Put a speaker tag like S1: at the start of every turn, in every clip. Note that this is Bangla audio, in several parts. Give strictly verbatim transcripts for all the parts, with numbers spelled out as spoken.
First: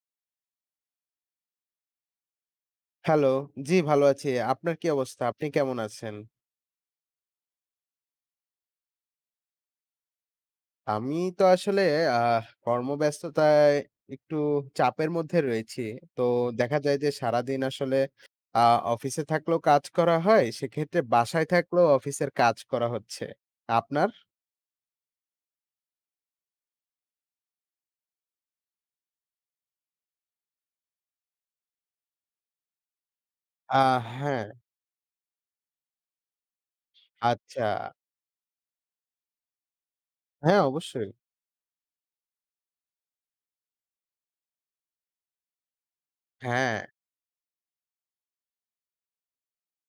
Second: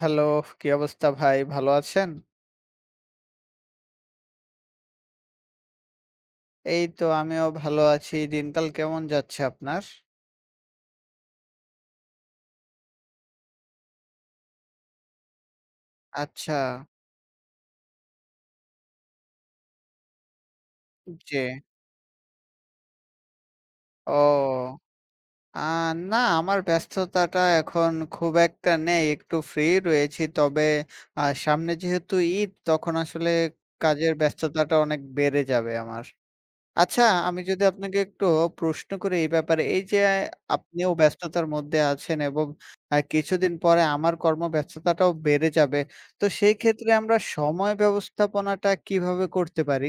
S1: হ্যালো, কি অবস্থা ভাই? ভালো আছেন?
S2: হ্যালো। জি, ভালো আছি। আপনার কি অবস্থা? আপনি কেমন আছেন?
S1: এই তো আমিও ভালো আছি। দিনকাল কেমন যাচ্ছে আপনার?
S2: আমি তো আসলে আহ কর্মব্যস্ততায় একটু চাপের মধ্যে রয়েছি। তো
S1: আচ্ছা,
S2: দেখা যায় যে সারাদিন আসলে আ অফিসে থাকলেও কাজ করা হয়। সেক্ষেত্রে
S1: জি।
S2: বাসায় থাকলেও অফিসের কাজ করা হচ্ছে। আপনার?
S1: ও! আ না আমার ব্যস্ততাটা এখন খুব একটা নেই। একটু ফ্রি রয়েছি। তবে আ সামনে যেহেতু ঈদ তখন আসলে
S2: আ
S1: কাজের
S2: হ্যাঁ,
S1: ব্যস্ততাটা অনেক বেড়ে যাবে আমার। আচ্ছা, আমি যদি
S2: আচ্ছা।
S1: আপনাকে একটু প্রশ্ন করি এই ব্যাপারে, এই যে
S2: হ্যাঁ,
S1: আপনিও
S2: অবশ্যই।
S1: ব্যস্ততার মধ্যে আছেন এবং আ কিছুদিন পরে আমার কর্মব্যস্ততাটাও বেড়ে যাবে। তো সেই
S2: হ্যাঁ।
S1: ক্ষেত্রে আমরা সময় ব্যবস্থাপনাটা কিভাবে করতে পারি?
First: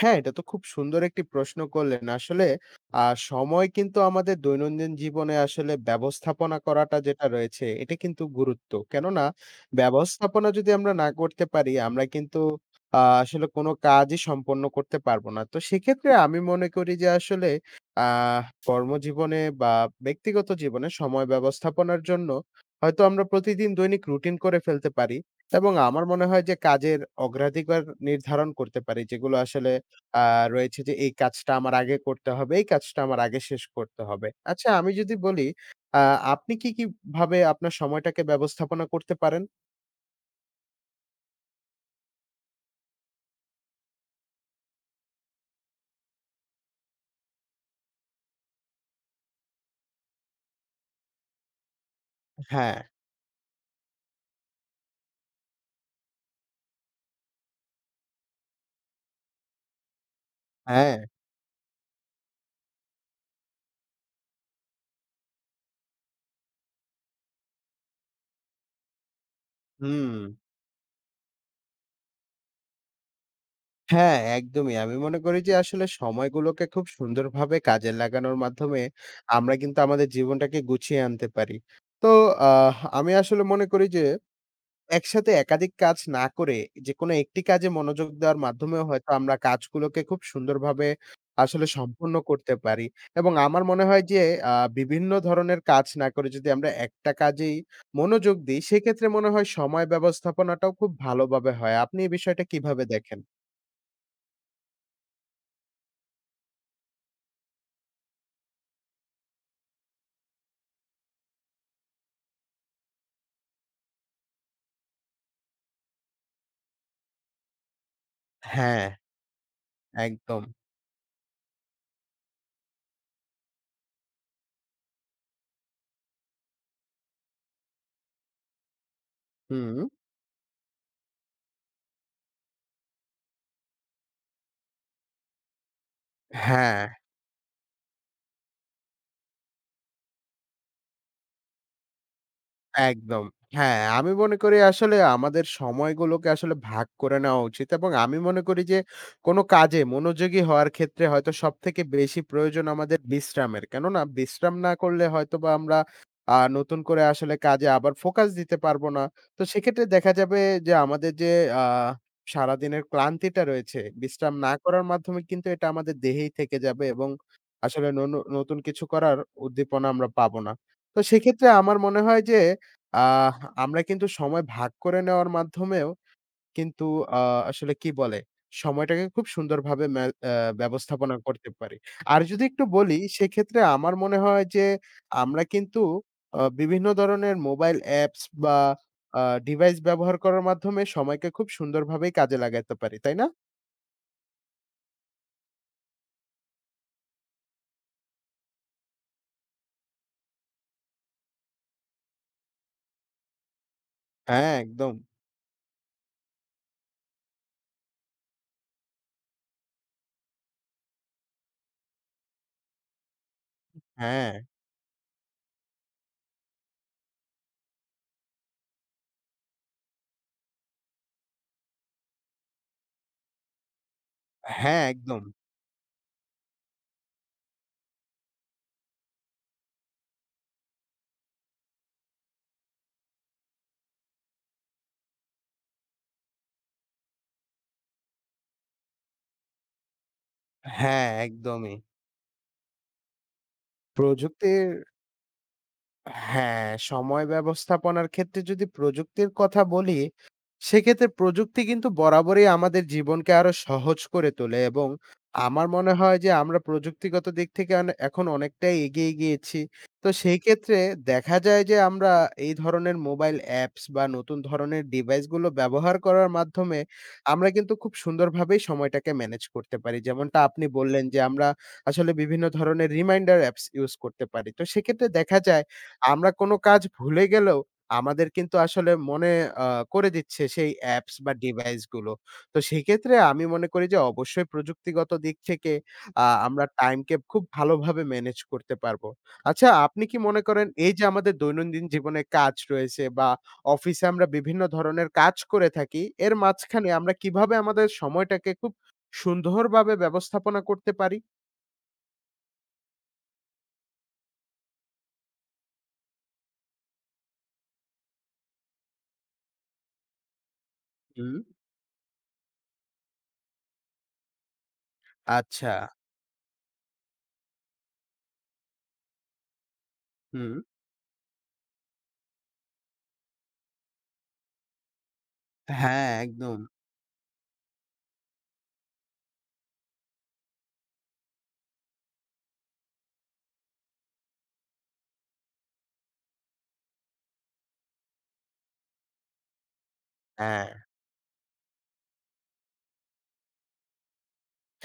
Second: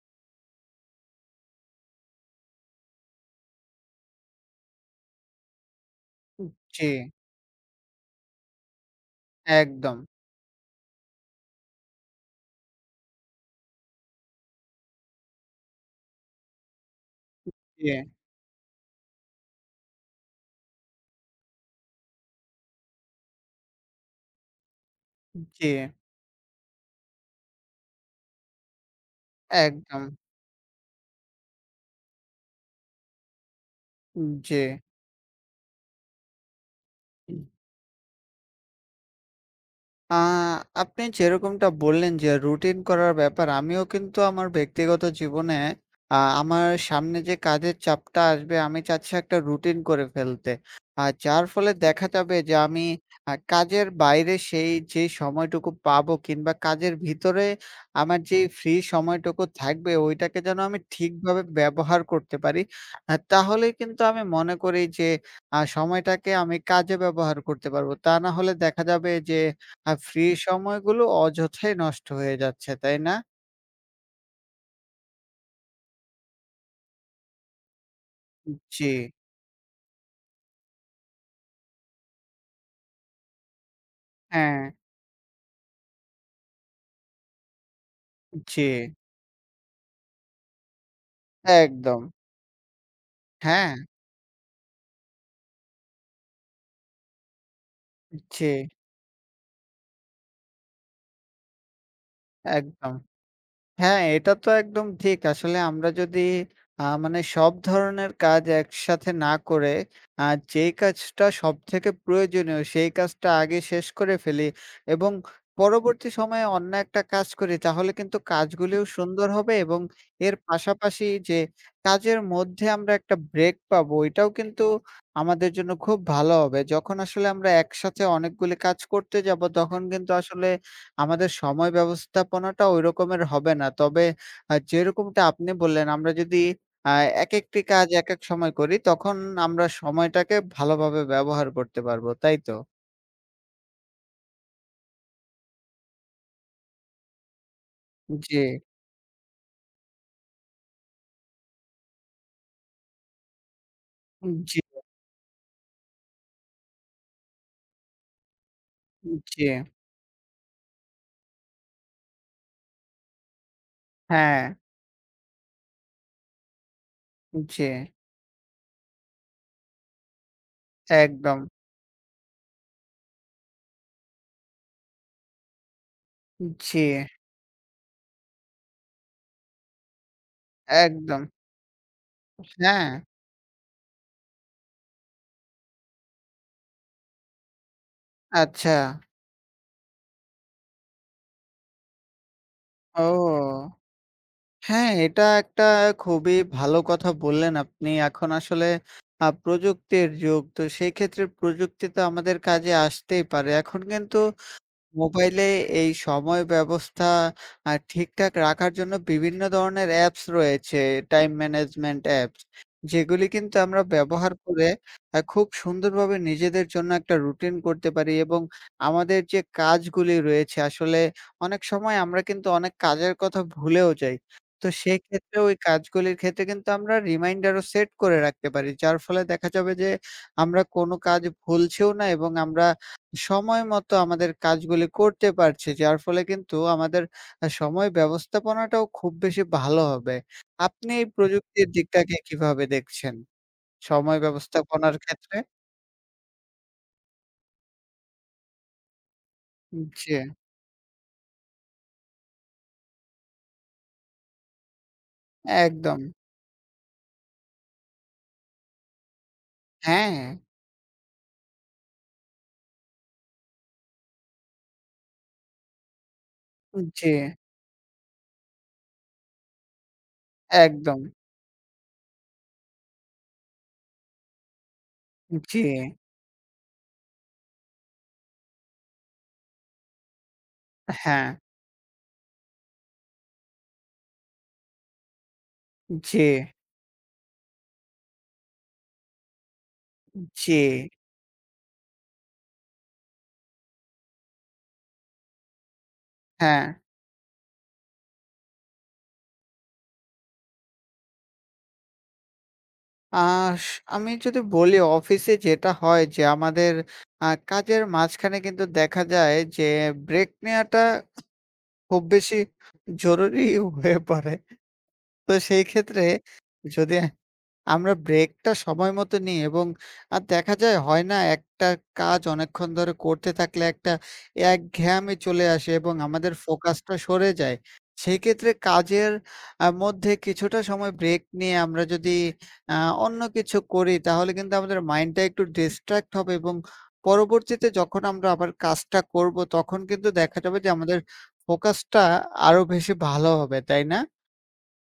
S2: হ্যাঁ, এটা তো খুব সুন্দর একটি প্রশ্ন করলেন। আসলে আ সময় কিন্তু আমাদের দৈনন্দিন জীবনে আসলে ব্যবস্থাপনা
S1: জি,
S2: করাটা যেটা রয়েছে, এটা কিন্তু গুরুত্ব। কেননা
S1: একদম।
S2: ব্যবস্থাপনা যদি আমরা না করতে পারি, আমরা কিন্তু আ আসলে কোনো কাজই সম্পন্ন করতে পারব না। তো সেক্ষেত্রে আমি মনে করি যে আসলে
S1: জি,
S2: আহ কর্মজীবনে বা ব্যক্তিগত জীবনে সময় ব্যবস্থাপনার জন্য হয়তো আমরা প্রতিদিন দৈনিক রুটিন করে ফেলতে পারি
S1: জি,
S2: এবং আমার মনে হয় যে কাজের অগ্রাধিকার নির্ধারণ করতে পারি, যেগুলো আসলে
S1: একদম।
S2: আ রয়েছে যে এই কাজটা আমার আগে করতে হবে, এই কাজটা আমার আগে শেষ করতে হবে।
S1: জি।
S2: আচ্ছা আমি যদি বলি আ আপনি কি, কি ভাবে আপনার সময়টাকে ব্যবস্থাপনা করতে পারেন?
S1: আ আপনি যেরকমটা বললেন যে রুটিন করার ব্যাপার, আমিও কিন্তু আমার ব্যক্তিগত জীবনে আ আমার সামনে যে কাজের চাপটা আসবে আমি চাচ্ছি একটা রুটিন করে ফেলতে। আর যার ফলে দেখা যাবে যে
S2: হ্যাঁ,
S1: আমি আ কাজের বাইরে সেই যে সময়টুকু পাবো কিংবা কাজের ভিতরে আমার যেই ফ্রি সময়টুকু থাকবে ওইটাকে যেন আমি
S2: হ্যাঁ।
S1: ঠিকভাবে ব্যবহার করতে পারি। আ তাহলেই কিন্তু আমি মনে করি যে আ সময়টাকে আমি কাজে ব্যবহার করতে পারবো। তা না হলে দেখা যাবে যে আর
S2: হুম।
S1: ফ্রি সময়গুলো অযথাই নষ্ট হয়ে যাচ্ছে, তাই না?
S2: হ্যাঁ, একদমই। আমি মনে করি যে আসলে সময়গুলোকে খুব সুন্দরভাবে কাজে লাগানোর মাধ্যমে
S1: জি,
S2: আমরা কিন্তু আমাদের জীবনটাকে গুছিয়ে আনতে পারি। তো আহ আমি আসলে মনে করি যে
S1: হ্যাঁ,
S2: একসাথে একাধিক কাজ না করে যেকোনো একটি কাজে মনোযোগ দেওয়ার
S1: জি,
S2: মাধ্যমেও হয়তো আমরা কাজগুলোকে খুব সুন্দরভাবে আসলে
S1: একদম।
S2: সম্পূর্ণ করতে পারি। এবং আমার
S1: হ্যাঁ,
S2: মনে হয় যে আ বিভিন্ন ধরনের কাজ না করে যদি আমরা একটা কাজেই মনোযোগ
S1: জি,
S2: দিই সেক্ষেত্রে মনে হয় সময় ব্যবস্থাপনাটাও খুব ভালোভাবে হয়। আপনি এই বিষয়টা কিভাবে
S1: একদম।
S2: দেখেন?
S1: হ্যাঁ, এটা তো একদম ঠিক। আসলে আমরা যদি আ মানে সব ধরনের কাজ একসাথে না করে আ যেই কাজটা সবথেকে প্রয়োজনীয় সেই কাজটা আগে শেষ করে ফেলি এবং পরবর্তী সময়ে অন্য একটা কাজ করি তাহলে কিন্তু
S2: হ্যাঁ,
S1: কাজগুলিও সুন্দর হবে এবং এর
S2: একদম।
S1: পাশাপাশি যে কাজের মধ্যে আমরা একটা ব্রেক পাবো এটাও কিন্তু আমাদের জন্য খুব ভালো হবে। যখন আসলে আমরা একসাথে অনেকগুলি কাজ করতে যাব
S2: হুম,
S1: তখন কিন্তু আসলে আমাদের সময় ব্যবস্থাপনাটা ওই রকমের হবে না। তবে আ যেরকমটা আপনি বললেন, আমরা যদি
S2: হ্যাঁ।
S1: আ একেকটি কাজ একেক সময় করি, তখন আমরা সময়টাকে ভালোভাবে ব্যবহার করতে পারবো, তাই তো?
S2: একদম। হ্যাঁ, আমি মনে করি আসলে আমাদের সময়গুলোকে আসলে ভাগ করে নেওয়া উচিত এবং আমি
S1: জি,
S2: মনে করি যে কোনো কাজে মনোযোগী হওয়ার ক্ষেত্রে হয়তো সবথেকে বেশি প্রয়োজন আমাদের বিশ্রামের। কেননা বিশ্রাম
S1: জি,
S2: না করলে হয়তোবা আমরা আ নতুন করে আসলে কাজে আবার ফোকাস দিতে পারব না। তো
S1: জি।
S2: সেক্ষেত্রে দেখা যাবে যে আমাদের যে আ সারাদিনের ক্লান্তিটা রয়েছে, বিশ্রাম
S1: হ্যাঁ,
S2: না করার মাধ্যমে কিন্তু এটা আমাদের দেহেই থেকে যাবে এবং
S1: জি,
S2: আসলে ননু নতুন কিছু করার উদ্দীপনা আমরা পাবো না। তো
S1: একদম।
S2: সেক্ষেত্রে আমার মনে হয় যে আহ আমরা কিন্তু সময় ভাগ করে নেওয়ার মাধ্যমেও
S1: জি,
S2: কিন্তু আ আসলে কি বলে? সময়টাকে খুব সুন্দরভাবে ম্যা আ ব্যবস্থাপনা
S1: একদম।
S2: করতে পারি। আর যদি একটু
S1: হ্যাঁ,
S2: বলি সেক্ষেত্রে আমার মনে হয় যে আমরা কিন্তু আ বিভিন্ন ধরনের মোবাইল অ্যাপস বা
S1: আচ্ছা।
S2: আ ডিভাইস ব্যবহার করার মাধ্যমে সময়কে খুব সুন্দরভাবেই কাজে লাগাতে পারি। তাই না?
S1: ও! হ্যাঁ, এটা একটা খুবই ভালো কথা বললেন আপনি। এখন আসলে আ প্রযুক্তির যুগ। তো সেই ক্ষেত্রে প্রযুক্তি তো আমাদের কাজে আসতেই পারে। এখন কিন্তু
S2: হ্যাঁ, একদম।
S1: মোবাইলে এই সময় ব্যবস্থা আ ঠিকঠাক রাখার জন্য বিভিন্ন ধরনের অ্যাপস রয়েছে, টাইম ম্যানেজমেন্ট অ্যাপস। যেগুলি কিন্তু আমরা
S2: হ্যাঁ,
S1: ব্যবহার করে আ খুব সুন্দরভাবে নিজেদের জন্য একটা রুটিন করতে পারি এবং আমাদের যে কাজগুলি রয়েছে আসলে অনেক সময় আমরা কিন্তু অনেক কাজের কথা ভুলেও যাই। তো
S2: হ্যাঁ, একদম।
S1: সেক্ষেত্রে ওই কাজগুলির ক্ষেত্রে কিন্তু আমরা রিমাইন্ডারও সেট করে রাখতে পারি। যার ফলে দেখা যাবে যে আমরা কোনো কাজ ভুলছিও না এবং আমরা সময় মতো আমাদের কাজগুলি করতে পারছি, যার ফলে কিন্তু আমাদের আ সময় ব্যবস্থাপনাটাও খুব বেশি ভালো হবে। আপনি এই
S2: হ্যাঁ,
S1: প্রযুক্তির
S2: একদমই।
S1: দিকটাকে কিভাবে দেখছেন? সময়
S2: প্রযুক্তির
S1: ব্যবস্থাপনার ক্ষেত্রে?
S2: হ্যাঁ, সময় ব্যবস্থাপনার ক্ষেত্রে যদি প্রযুক্তির কথা বলি,
S1: জি,
S2: সেক্ষেত্রে প্রযুক্তি কিন্তু বরাবরই আমাদের জীবনকে আরো সহজ করে তোলে এবং আমার মনে
S1: একদম।
S2: হয় যে আমরা প্রযুক্তিগত দিক থেকে অনে এখন অনেকটাই এগিয়ে গিয়েছি। তো
S1: হ্যাঁ,
S2: সেই ক্ষেত্রে দেখা যায় যে আমরা এই ধরনের মোবাইল অ্যাপস বা নতুন ধরনের ডিভাইসগুলো ব্যবহার করার মাধ্যমে
S1: জি,
S2: আমরা কিন্তু খুব সুন্দরভাবেই সময়টাকে ম্যানেজ করতে পারি। যেমনটা আপনি
S1: একদম।
S2: বললেন যে আমরা আসলে বিভিন্ন ধরনের রিমাইন্ডার অ্যাপস ইউজ করতে পারি। তো সেক্ষেত্রে দেখা
S1: জি,
S2: যায় আমরা কোনো কাজ ভুলে গেলেও আমাদের কিন্তু আসলে মনে আ করে দিচ্ছে সেই অ্যাপস
S1: হ্যাঁ,
S2: বা ডিভাইস গুলো। তো সেক্ষেত্রে আমি মনে করি যে অবশ্যই প্রযুক্তিগত দিক থেকে
S1: জি,
S2: আ আমরা টাইমকে খুব ভালোভাবে ম্যানেজ করতে পারবো। আচ্ছা আপনি কি মনে
S1: জি,
S2: করেন এই যে আমাদের দৈনন্দিন জীবনে কাজ রয়েছে বা অফিসে আমরা বিভিন্ন ধরনের কাজ করে থাকি, এর
S1: হ্যাঁ।
S2: মাঝখানে আমরা কিভাবে আমাদের সময়টাকে খুব সুন্দরভাবে ব্যবস্থাপনা করতে পারি?
S1: আস আমি যদি বলি অফিসে যেটা হয় যে আমাদের আ কাজের মাঝখানে কিন্তু দেখা যায় যে ব্রেক নেয়াটা
S2: হুম।
S1: খুব বেশি জরুরি হয়ে পড়ে। তো সেই
S2: আচ্ছা।
S1: ক্ষেত্রে যদি আমরা ব্রেকটা সময় মতো নিই এবং আ
S2: হুম।
S1: দেখা যায় হয় না একটা কাজ অনেকক্ষণ ধরে করতে থাকলে একটা একঘেয়ামি চলে আসে এবং
S2: হ্যাঁ,
S1: আমাদের
S2: একদম।
S1: ফোকাসটা সরে যায়। সেক্ষেত্রে কাজের আ মধ্যে কিছুটা সময় ব্রেক নিয়ে আমরা যদি আ অন্য কিছু করি তাহলে কিন্তু আমাদের মাইন্ডটা একটু ডিস্ট্রাক্ট হবে এবং পরবর্তীতে যখন আমরা আবার কাজটা করব তখন কিন্তু দেখা যাবে
S2: হ্যাঁ।
S1: যে আমাদের ফোকাসটা আরো বেশি ভালো হবে, তাই না?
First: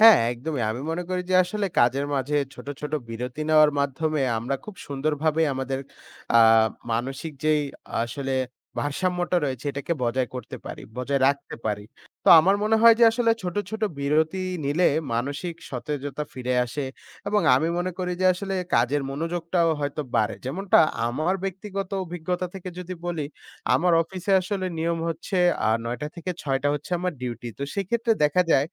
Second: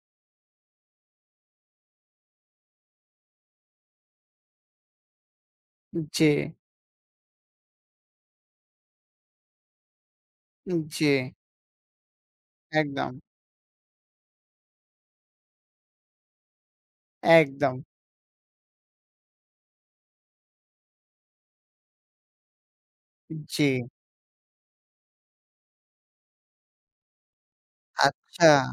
S2: হ্যাঁ, একদমই। আমি মনে করি যে আসলে কাজের মাঝে ছোট, ছোট বিরতি নেওয়ার মাধ্যমে আমরা খুব সুন্দরভাবে আমাদের
S1: জি,
S2: আ মানসিক যেই আসলে ভারসাম্যটা রয়েছে এটাকে বজায় করতে পারি,
S1: জি,
S2: বজায় রাখতে পারি। তো আমার মনে হয় যে
S1: একদম,
S2: আসলে ছোট, ছোট বিরতি নিলে মানসিক সতেজতা ফিরে আসে এবং আমি
S1: একদম।
S2: মনে করি যে আসলে কাজের মনোযোগটাও হয়তো বাড়ে। যেমনটা আমার ব্যক্তিগত অভিজ্ঞতা থেকে যদি বলি,
S1: জি,
S2: আমার অফিসে আসলে নিয়ম হচ্ছে আ নয়টা থেকে ছয়টা হচ্ছে আমার ডিউটি। তো সেক্ষেত্রে দেখা
S1: আচ্ছা,
S2: যায়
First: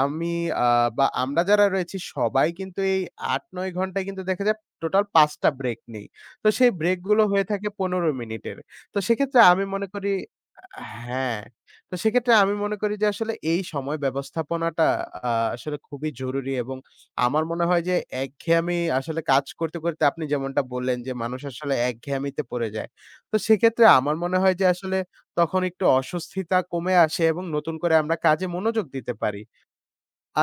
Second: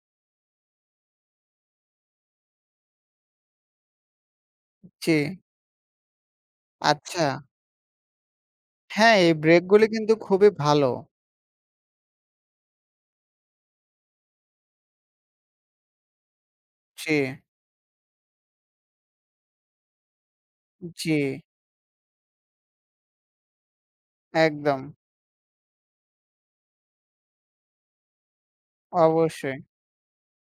S2: আমি আ বা আমরা যারা রয়েছি সবাই কিন্তু এই আট-নয় ঘন্টায় কিন্তু দেখা যায় টোটাল
S1: জি,
S2: পাঁচ টা ব্রেক নেই। তো সেই ব্রেক গুলো
S1: আচ্ছা।
S2: হয়ে থাকে পনেরো মিনিটের। তো
S1: হ্যাঁ, এই
S2: সেক্ষেত্রে আমি মনে
S1: ব্রেকগুলি
S2: করি
S1: কিন্তু খুবই
S2: আ
S1: ভালো।
S2: হ্যাঁ, তো সেক্ষেত্রে আমি মনে করি যে আসলে এই সময় ব্যবস্থাপনাটা আ আসলে খুবই জরুরি এবং
S1: জি,
S2: আমার মনে হয় যে একঘেয়েমি আসলে কাজ করতে, করতে আপনি যেমনটা বললেন যে
S1: জি,
S2: মানুষ আসলে একঘেয়েমিতে পড়ে যায়। তো সেক্ষেত্রে আমার মনে হয় যে
S1: একদম।
S2: আসলে তখন একটু অস্বস্তিতা কমে আসে এবং নতুন করে আমরা কাজে মনোযোগ দিতে পারি।
S1: অবশ্যই।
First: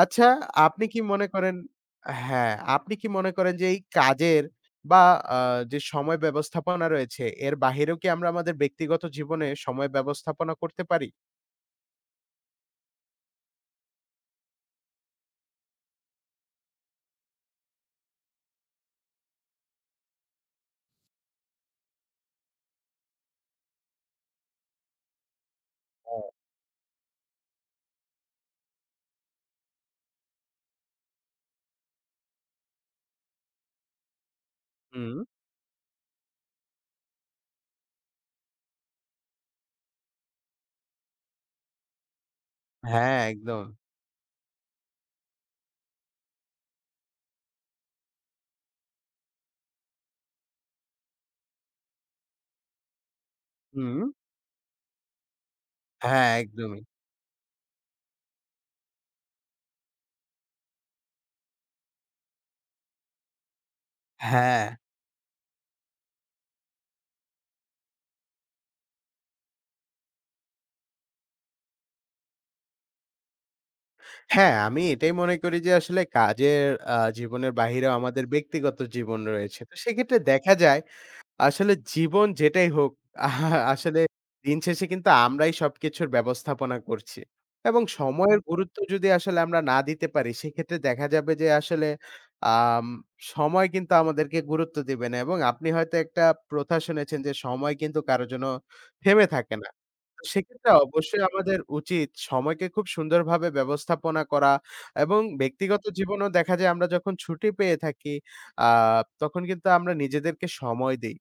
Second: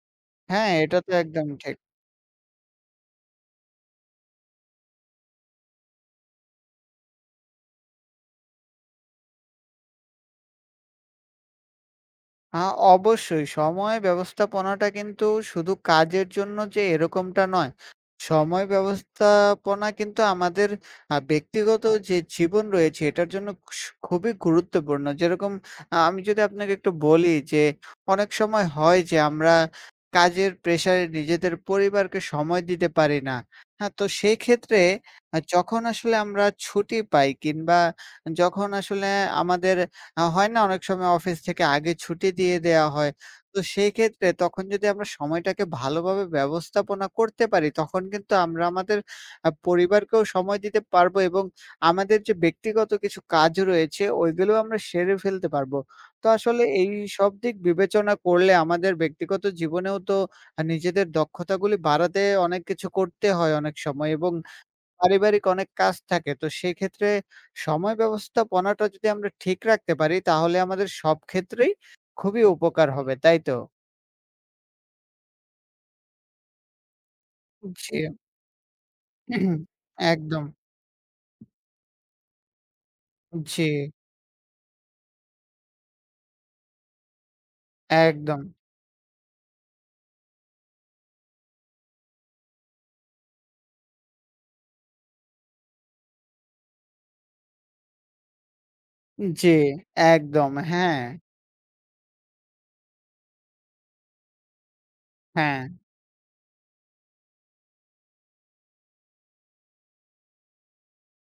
S2: আচ্ছা,
S1: হ্যাঁ,
S2: আপনি
S1: এটা
S2: কি
S1: তো
S2: মনে
S1: একদম
S2: করেন
S1: ঠিক।
S2: হ্যাঁ, আপনি কি মনে করেন যে এই কাজের বা আ যে সময় ব্যবস্থাপনা রয়েছে, এর বাহিরেও কি আমরা আমাদের ব্যক্তিগত জীবনে সময় ব্যবস্থাপনা করতে পারি?
S1: আ অবশ্যই সময় ব্যবস্থাপনাটা কিন্তু শুধু কাজের জন্য যে এরকমটা নয়। সময় ব্যবস্থাপনা কিন্তু আমাদের আ ব্যক্তিগত যে জীবন রয়েছে এটার জন্য খুস খুবই গুরুত্বপূর্ণ। যেরকম আ আমি
S2: হ্যাঁ।
S1: যদি আপনাকে একটু বলি যে অনেক সময় হয় যে আমরা কাজের প্রেশারে নিজেদের পরিবারকে সময় দিতে পারি না। হ্যাঁ, তো সেই ক্ষেত্রে
S2: হুম,
S1: আ যখন আসলে আমরা ছুটি পাই কিংবা যখন আসলে আমাদের আ হয় না অনেক সময় অফিস থেকে আগে ছুটি দিয়ে দেয়া হয়।
S2: হ্যাঁ,
S1: তো
S2: একদম।
S1: সেই ক্ষেত্রে তখন যদি আমরা সময়টাকে ভালোভাবে ব্যবস্থাপনা করতে পারি, তখন কিন্তু আমরা আমাদের আ পরিবারকেও সময় দিতে পারবো এবং আমাদের যে ব্যক্তিগত কিছু কাজ
S2: হুম,
S1: রয়েছে ওইগুলোও আমরা সেরে ফেলতে পারবো। তো
S2: হ্যাঁ,
S1: আসলে
S2: একদমই।
S1: এইসব দিক বিবেচনা করলে আমাদের ব্যক্তিগত জীবনেও তো আ নিজেদের দক্ষতাগুলি বাড়াতে অনেক কিছু করতে হয় অনেক সময় এবং
S2: হ্যাঁ।
S1: পারিবারিক অনেক কাজ থাকে। তো সেক্ষেত্রে সময় ব্যবস্থাপনাটা যদি আমরা ঠিক রাখতে পারি তাহলে আমাদের সব ক্ষেত্রেই খুবই উপকার হবে। তাই তো?
S2: হ্যাঁ, আমি এটাই মনে করি যে আসলে কাজের আ জীবনের বাহিরেও
S1: জি।
S2: আমাদের ব্যক্তিগত জীবন
S1: জি।
S2: রয়েছে। তো সেক্ষেত্রে
S1: একদম।
S2: দেখা যায় আসলে জীবন যেটাই হোক, আহা,
S1: জি,
S2: আসলে দিন শেষে কিন্তু আমরাই সবকিছুর ব্যবস্থাপনা করছি। এবং সময়ের
S1: একদম।
S2: গুরুত্ব যদি আসলে আমরা না দিতে পারি, সেক্ষেত্রে দেখা যাবে যে আসলে আম সময় কিন্তু আমাদেরকে গুরুত্ব দিবে না। এবং আপনি হয়তো একটা প্রথা শুনেছেন যে, সময় কিন্তু কারো জন্য থেমে
S1: জি,
S2: থাকে না।
S1: একদম।
S2: সেক্ষেত্রে
S1: হ্যাঁ,
S2: অবশ্যই আমাদের উচিত সময়কে খুব সুন্দরভাবে ব্যবস্থাপনা করা এবং
S1: হ্যাঁ।
S2: ব্যক্তিগত জীবনেও দেখা যায় আমরা যখন ছুটি পেয়ে থাকি আ তখন কিন্তু আমরা নিজেদেরকে সময় দেই।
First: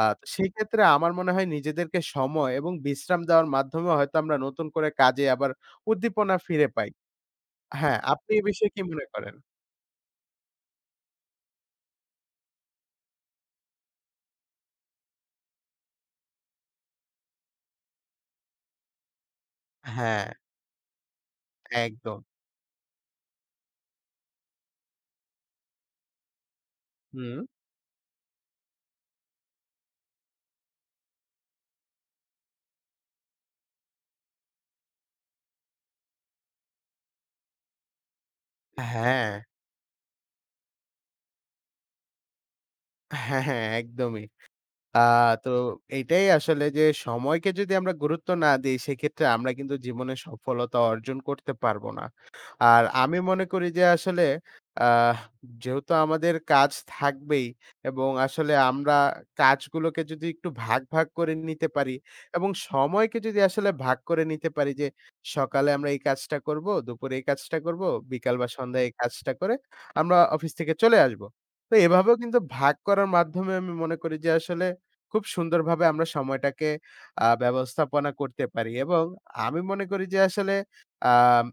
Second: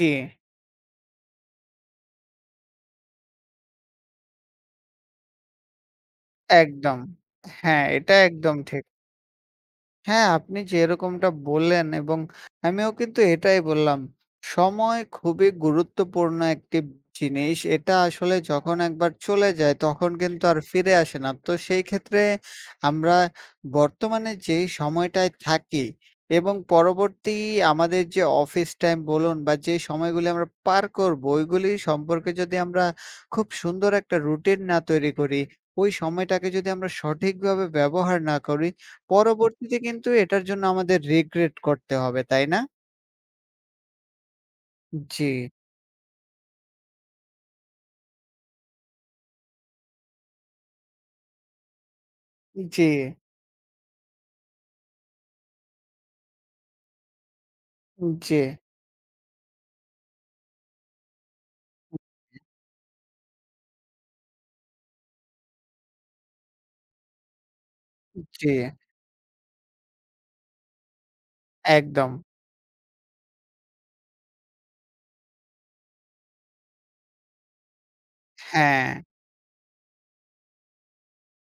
S2: আ সেই ক্ষেত্রে আমার মনে হয় নিজেদেরকে সময় এবং বিশ্রাম দেওয়ার মাধ্যমে হয়তো আমরা নতুন করে কাজে আবার উদ্দীপনা ফিরে পাই।
S1: একদম। হ্যাঁ,
S2: হ্যাঁ,
S1: এটা
S2: আপনি এ
S1: একদম
S2: বিষয়ে কি
S1: ঠিক।
S2: মনে করেন?
S1: হ্যাঁ, আপনি যেরকমটা বললেন এবং আমিও কিন্তু এটাই বললাম। সময় খুবই গুরুত্বপূর্ণ একটি জিনিস। এটা আসলে যখন একবার চলে যায় তখন
S2: হ্যাঁ,
S1: কিন্তু আর ফিরে আসে না। তো সেই
S2: একদম।
S1: ক্ষেত্রে আমরা বর্তমানে যেই সময়টায় থাকি এবং
S2: হুম।
S1: পরবর্তী আমাদের যে অফিস টাইম বলুন বা যে সময়গুলি আমরা পার করবো ওইগুলি সম্পর্কে যদি আমরা খুব সুন্দর একটা রুটিন না তৈরি করি, ওই সময়টাকে যদি আমরা সঠিকভাবে ব্যবহার না করি
S2: হ্যাঁ,
S1: পরবর্তীতে কিন্তু এটার জন্য আমাদের রিগ্রেট করতে হবে, তাই না?
S2: হ্যাঁ, হ্যাঁ, একদমই। আ
S1: জি,
S2: তো এইটাই আসলে যে সময়কে যদি আমরা গুরুত্ব না দেই, সেক্ষেত্রে আমরা কিন্তু জীবনে সফলতা অর্জন করতে পারবো না।
S1: জি,
S2: আর আমি মনে করি যে আসলে আহ যেহেতু আমাদের কাজ থাকবেই এবং
S1: জি,
S2: আসলে আমরা কাজগুলোকে যদি একটু ভাগ, ভাগ করে নিতে পারি এবং সময়কে যদি আসলে ভাগ করে নিতে পারি যে সকালে আমরা এই কাজটা করব, দুপুরে এই কাজটা করব, বিকাল
S1: জি,
S2: বা সন্ধ্যায় এই কাজটা করে আমরা অফিস থেকে চলে আসবো। তো
S1: একদম।
S2: এভাবেও কিন্তু ভাগ করার মাধ্যমে আমি মনে করি যে আসলে খুব সুন্দরভাবে আমরা সময়টাকে আ ব্যবস্থাপনা করতে পারি
S1: হ্যাঁ,
S2: এবং আমি মনে করি যে আসলে আম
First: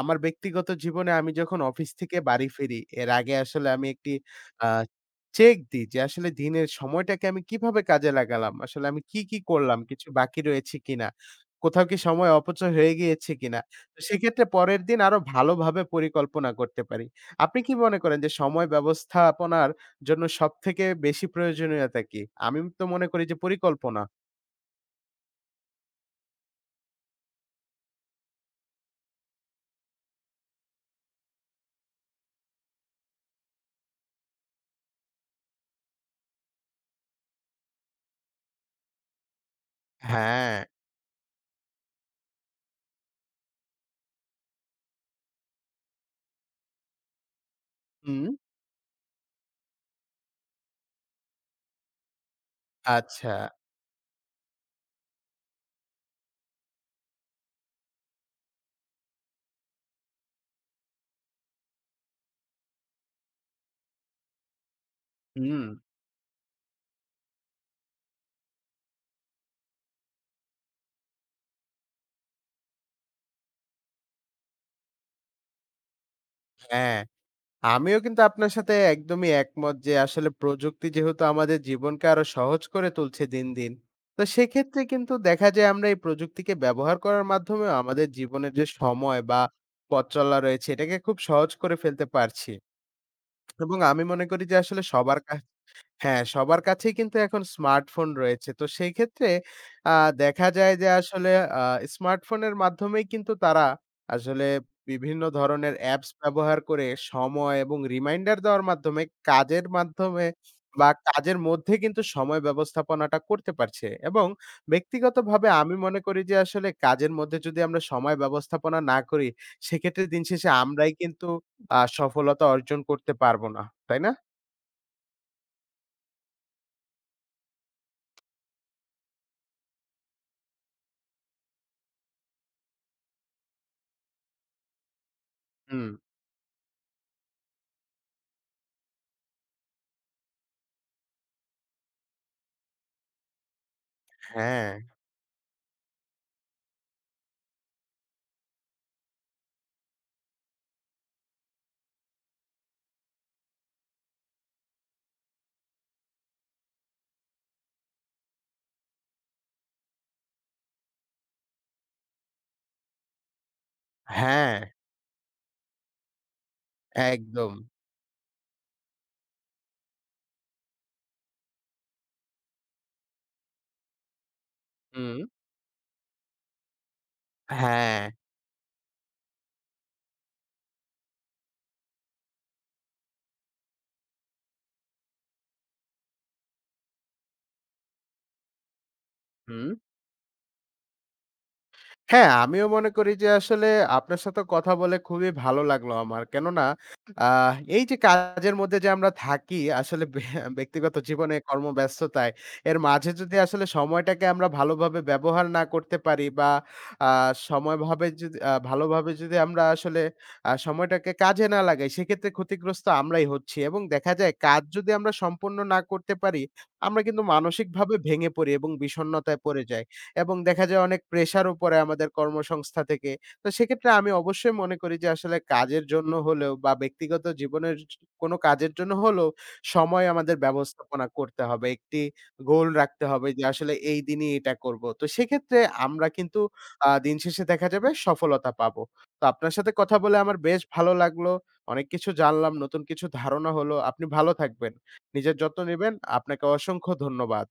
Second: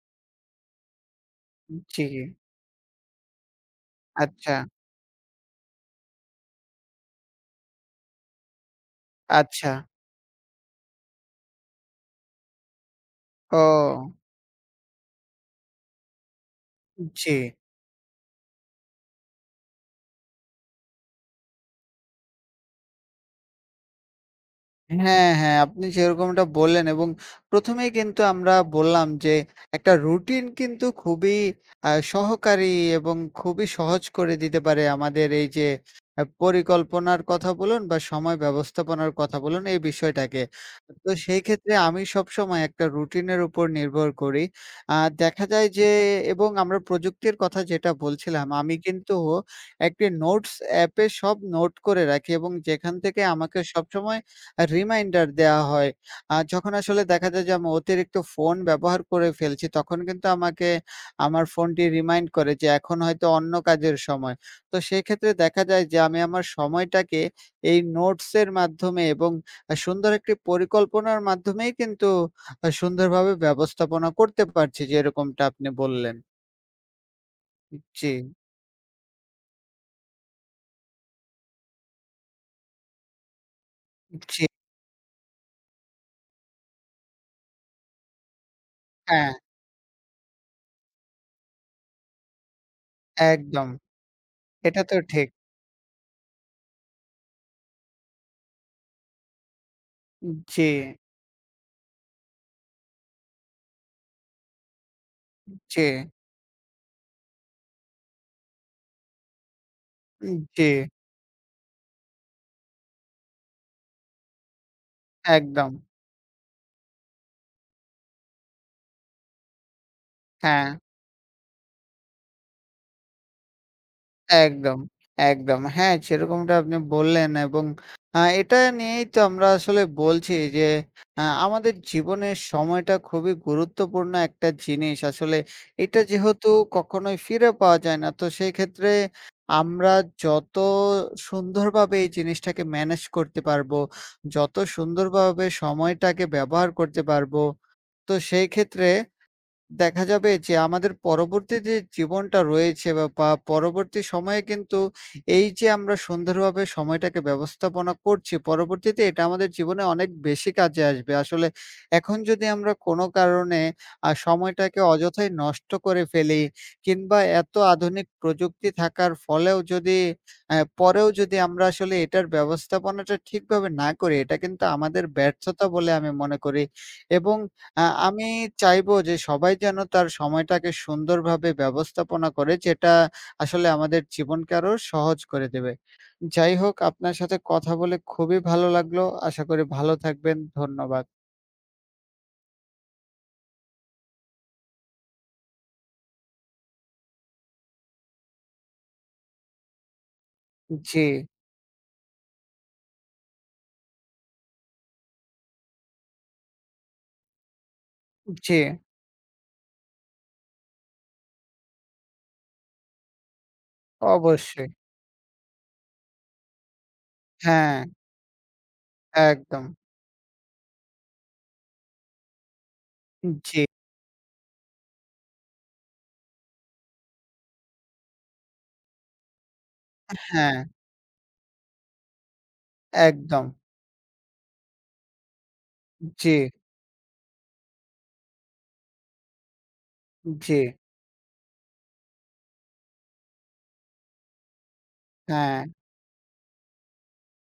S2: আমার ব্যক্তিগত জীবনে আমি যখন অফিস
S1: জি,
S2: থেকে বাড়ি ফিরি, এর আগে আসলে আমি একটি
S1: আচ্ছা,
S2: আ চেক দিই যে আসলে দিনের সময়টাকে আমি কিভাবে কাজে লাগালাম? আসলে আমি কি, কি
S1: আচ্ছা।
S2: করলাম? কিছু বাকি রয়েছে কিনা? কোথাও কি সময় অপচয় হয়ে গিয়েছে কিনা? তো
S1: ও!
S2: সেক্ষেত্রে পরের দিন আরো ভালোভাবে পরিকল্পনা করতে পারি।
S1: জি।
S2: আপনি কি মনে করেন যে সময় ব্যবস্থাপনার জন্য সবথেকে বেশি প্রয়োজনীয়তা কি? আমি তো মনে করি যে পরিকল্পনা।
S1: হ্যাঁ, হ্যাঁ, আপনি যেরকমটা বললেন এবং ১ম এই কিন্তু আমরা বললাম যে একটা রুটিন কিন্তু খুবই আ সহকারী এবং খুবই সহজ করে দিতে পারে আমাদের এই যে আ পরিকল্পনার কথা বলুন বা সময় ব্যবস্থাপনার কথা বলুন এই বিষয়টাকে।
S2: হ্যাঁ।
S1: তো সেই ক্ষেত্রে আমি সবসময় একটা রুটিনের উপর নির্ভর করি। আ দেখা যায় যে এবং আমরা প্রযুক্তির কথা যেটা
S2: হুম।
S1: বলছিলাম, আমি কিন্তু একটি নোটস অ্যাপে সব নোট করে রাখি এবং যেখান থেকে
S2: আচ্ছা।
S1: আমাকে সবসময় আ রিমাইন্ডার দেয়া হয়। আ যখন আসলে দেখা যায় যে আমি অতিরিক্ত ফোন ব্যবহার করে ফেলছি, তখন কিন্তু আমাকে আমার ফোনটি রিমাইন্ড করে যে এখন হয়তো অন্য কাজের সময়। তো সেক্ষেত্রে দেখা
S2: হুম।
S1: যায় যে আমি আমার সময়টাকে এই নোটসের মাধ্যমে এবং আ সুন্দর একটি পরিকল্পনার মাধ্যমেই কিন্তু আ সুন্দরভাবে ব্যবস্থাপনা করতে পারছি যেরকমটা আপনি বললেন।
S2: হ্যাঁ, আমিও
S1: জি,
S2: কিন্তু আপনার সাথে একদমই একমত যে আসলে প্রযুক্তি যেহেতু আমাদের জীবনকে আরো সহজ করে তুলছে দিন, দিন। তো
S1: জি।
S2: সেক্ষেত্রে কিন্তু দেখা যায় আমরা এই প্রযুক্তিকে ব্যবহার করার মাধ্যমেও আমাদের জীবনের যে সময়
S1: হ্যাঁ,
S2: বা পথ চলা রয়েছে এটাকে খুব সহজ করে ফেলতে পারছি।
S1: একদম।
S2: এবং আমি মনে করি যে আসলে
S1: এটা তো
S2: সবার
S1: ঠিক।
S2: কাছ হ্যাঁ, সবার কাছেই কিন্তু এখন স্মার্টফোন রয়েছে। তো সেই ক্ষেত্রে আ দেখা
S1: জি,
S2: যায় যে আসলে আ স্মার্টফোনের মাধ্যমেই কিন্তু তারা আসলে বিভিন্ন ধরনের
S1: জি,
S2: অ্যাপস ব্যবহার করে সময় এবং রিমাইন্ডার দেওয়ার মাধ্যমে কাজের মাধ্যমে
S1: জি,
S2: বা কাজের মধ্যে কিন্তু সময় ব্যবস্থাপনাটা করতে পারছে। এবং ব্যক্তিগতভাবে
S1: একদম।
S2: আমি মনে করি যে আসলে কাজের মধ্যে যদি আমরা সময় ব্যবস্থাপনা না করি, সেক্ষেত্রে দিন শেষে
S1: হ্যাঁ।
S2: আমরাই কিন্তু আ সফলতা অর্জন করতে পারব না। তাই না?
S1: একদম, একদম। হ্যাঁ, সেরকমটা আপনি বললেন এবং আ এটা নিয়েই তো আমরা আসলে বলছি যে আ আমাদের জীবনের সময়টা খুবই গুরুত্বপূর্ণ একটা জিনিস। আসলে
S2: হুম,
S1: এটা যেহেতু কখনোই ফিরে পাওয়া যায় না, তো সেই ক্ষেত্রে আমরা যত সুন্দরভাবে এই জিনিসটাকে ম্যানেজ করতে পারবো, যত
S2: হ্যাঁ।
S1: সুন্দরভাবে সময়টাকে ব্যবহার করতে পারবো, তো সেই ক্ষেত্রে দেখা যাবে যে আমাদের পরবর্তী যে জীবনটা রয়েছে বা বা পরবর্তী সময়ে কিন্তু এই যে আমরা সুন্দরভাবে সময়টাকে ব্যবস্থাপনা করছি, পরবর্তীতে এটা আমাদের জীবনে অনেক বেশি কাজে আসবে। আসলে এখন যদি আমরা কোনো কারণে আ
S2: হ্যাঁ,
S1: সময়টাকে অযথাই নষ্ট করে ফেলি কিংবা
S2: একদম।
S1: এত আধুনিক প্রযুক্তি থাকার ফলেও যদি অ্যা পরেও যদি আমরা আসলে এটার ব্যবস্থাপনাটা ঠিকভাবে না করি, এটা কিন্তু আমাদের
S2: হুম।
S1: ব্যর্থতা বলে আমি মনে করি এবং আ
S2: হ্যাঁ।
S1: আমি চাইবো যে সবাই যেন তার সময়টাকে সুন্দরভাবে ব্যবস্থাপনা করে, যেটা আসলে আমাদের জীবনকে আরো সহজ করে দেবে। যাই হোক আপনার সাথে কথা বলে খুবই ভালো লাগলো। আশা করি
S2: হুম।
S1: ভালো থাকবেন। ধন্যবাদ।
S2: হ্যাঁ, আমিও মনে করি যে আসলে আপনার সাথে কথা বলে খুবই ভালো লাগলো আমার। কেননা আ এই যে কাজের মধ্যে যে আমরা থাকি আসলে বে ব্যক্তিগত
S1: জি,
S2: জীবনে কর্মব্যস্ততায়, এর মাঝে যদি আসলে সময়টাকে আমরা ভালোভাবে ব্যবহার না করতে পারি বা আ সময়ভাবে যদি আ
S1: জি,
S2: ভালোভাবে যদি আমরা আসলে আ সময়টাকে কাজে না লাগাই, সেক্ষেত্রে ক্ষতিগ্রস্ত আমরাই হচ্ছি। এবং দেখা যায় কাজ
S1: অবশ্যই।
S2: যদি আমরা সম্পন্ন না করতে পারি, আমরা কিন্তু
S1: হ্যাঁ,
S2: মানসিকভাবে ভেঙে পড়ি এবং বিষণ্ণতায় পড়ে
S1: একদম।
S2: যাই। এবং দেখা যায় অনেক প্রেশারও পড়ে আমাদের কর্মসংস্থা থেকে। তো
S1: জি,
S2: সেক্ষেত্রে আমি অবশ্যই মনে করি যে আসলে কাজের জন্য হলেও বা ব্যক্তিগত জীবনের জ- কোনো কাজের জন্য হলেও সময় আমাদের
S1: হ্যাঁ,
S2: ব্যবস্থাপনা করতে হবে। একটি গোল রাখতে হবে যে
S1: একদম।
S2: আসলে এই দিনই এটা করব। তো সেক্ষেত্রে আমরা
S1: জি,
S2: কিন্তু আ দিন শেষে দেখা যাবে সফলতা পাবো। তো আপনার সাথে কথা বলে আমার
S1: জি,
S2: বেশ ভালো লাগলো। অনেক কিছু জানলাম, নতুন কিছু ধারণা হলো। আপনি ভালো থাকবেন। নিজের যত্ন
S1: হ্যাঁ।
S2: নিবেন। আপনাকে অসংখ্য ধন্যবাদ।